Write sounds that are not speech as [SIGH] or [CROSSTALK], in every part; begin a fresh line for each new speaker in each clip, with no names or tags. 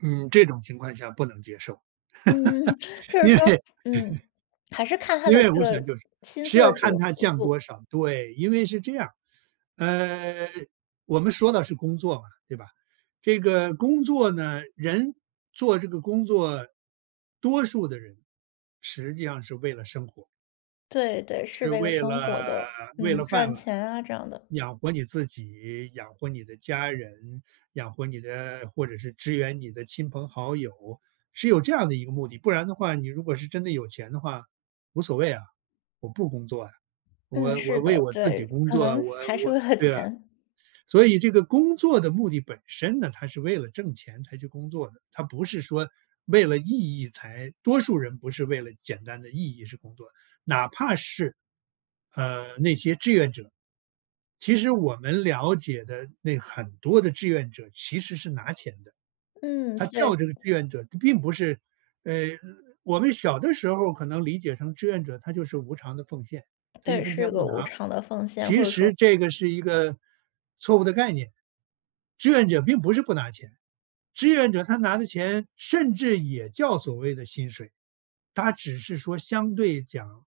嗯，这种情况下不能接受。
嗯，就
[LAUGHS]
是
因
说
为
嗯，
[LAUGHS]
还是看它
因
的
为
这
我想
个
就是
薪
是
资
要
的这
看
个
它
幅
降
度。
多少，对。因为是这样，呃，我们说的是工作嘛，对吧？这个工作呢，人做这个工作，多数的人实际上是为了生活。
对对，是
是
为了
为
生活
了
的。
为
嗯，
了饭
赚
碗，
钱啊，这样的。
养活你自己、养活你的家人、养活你的或者是支援你的亲朋好友，是有这样的一个目的。不然的话你如果是真的有钱的话，无所谓啊，我不工作啊。
嗯，
我我
是
为
的。
我自己
对，
工
可
作，
能
我
还是
我对啊。
为了钱。
所以这个工作的目的本身呢，它是为了挣钱才去工作的。它不是说为了意义才多数人不是为了简单的意义是工作。哪怕是，呃，那些志愿者。其实我们了解的那很多的志愿者其实是拿钱的。
嗯，
他
是
叫
对。
这个志愿者他并不是呃，我们小的时候可能理解成志愿者，他就是无偿的奉献，他一
对，
分钱
是个
不
无
拿，
偿的奉献，或
其
者说
实这个是一个错误的概念。志愿者并不是不拿钱，志愿者，他拿的钱甚至也叫所谓的薪水。他只是说相对讲，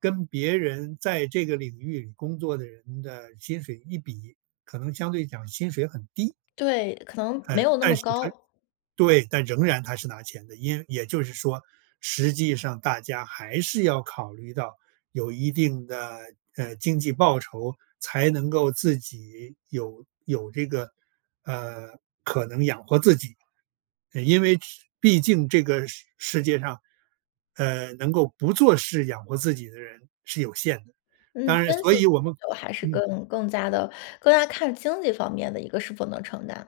跟别人在这个领域里工作的人的薪水一比，可能相对讲薪水很低。
对，可能没
呃，
有那
但
么
是他
高。
对，但仍然他是拿钱的。因也就是说实际上大家还是要考虑到有一定的，呃，经济报酬，才能够自己有有这个，呃，可能养活自己。因为只毕竟这个世世界上，呃，能够不做事养活自己的人是有限的。
嗯，
当然所
[UNINTELLIGIBLE]
以我们
还是
嗯。
更更加地更加看经济方面的一个是否能承担。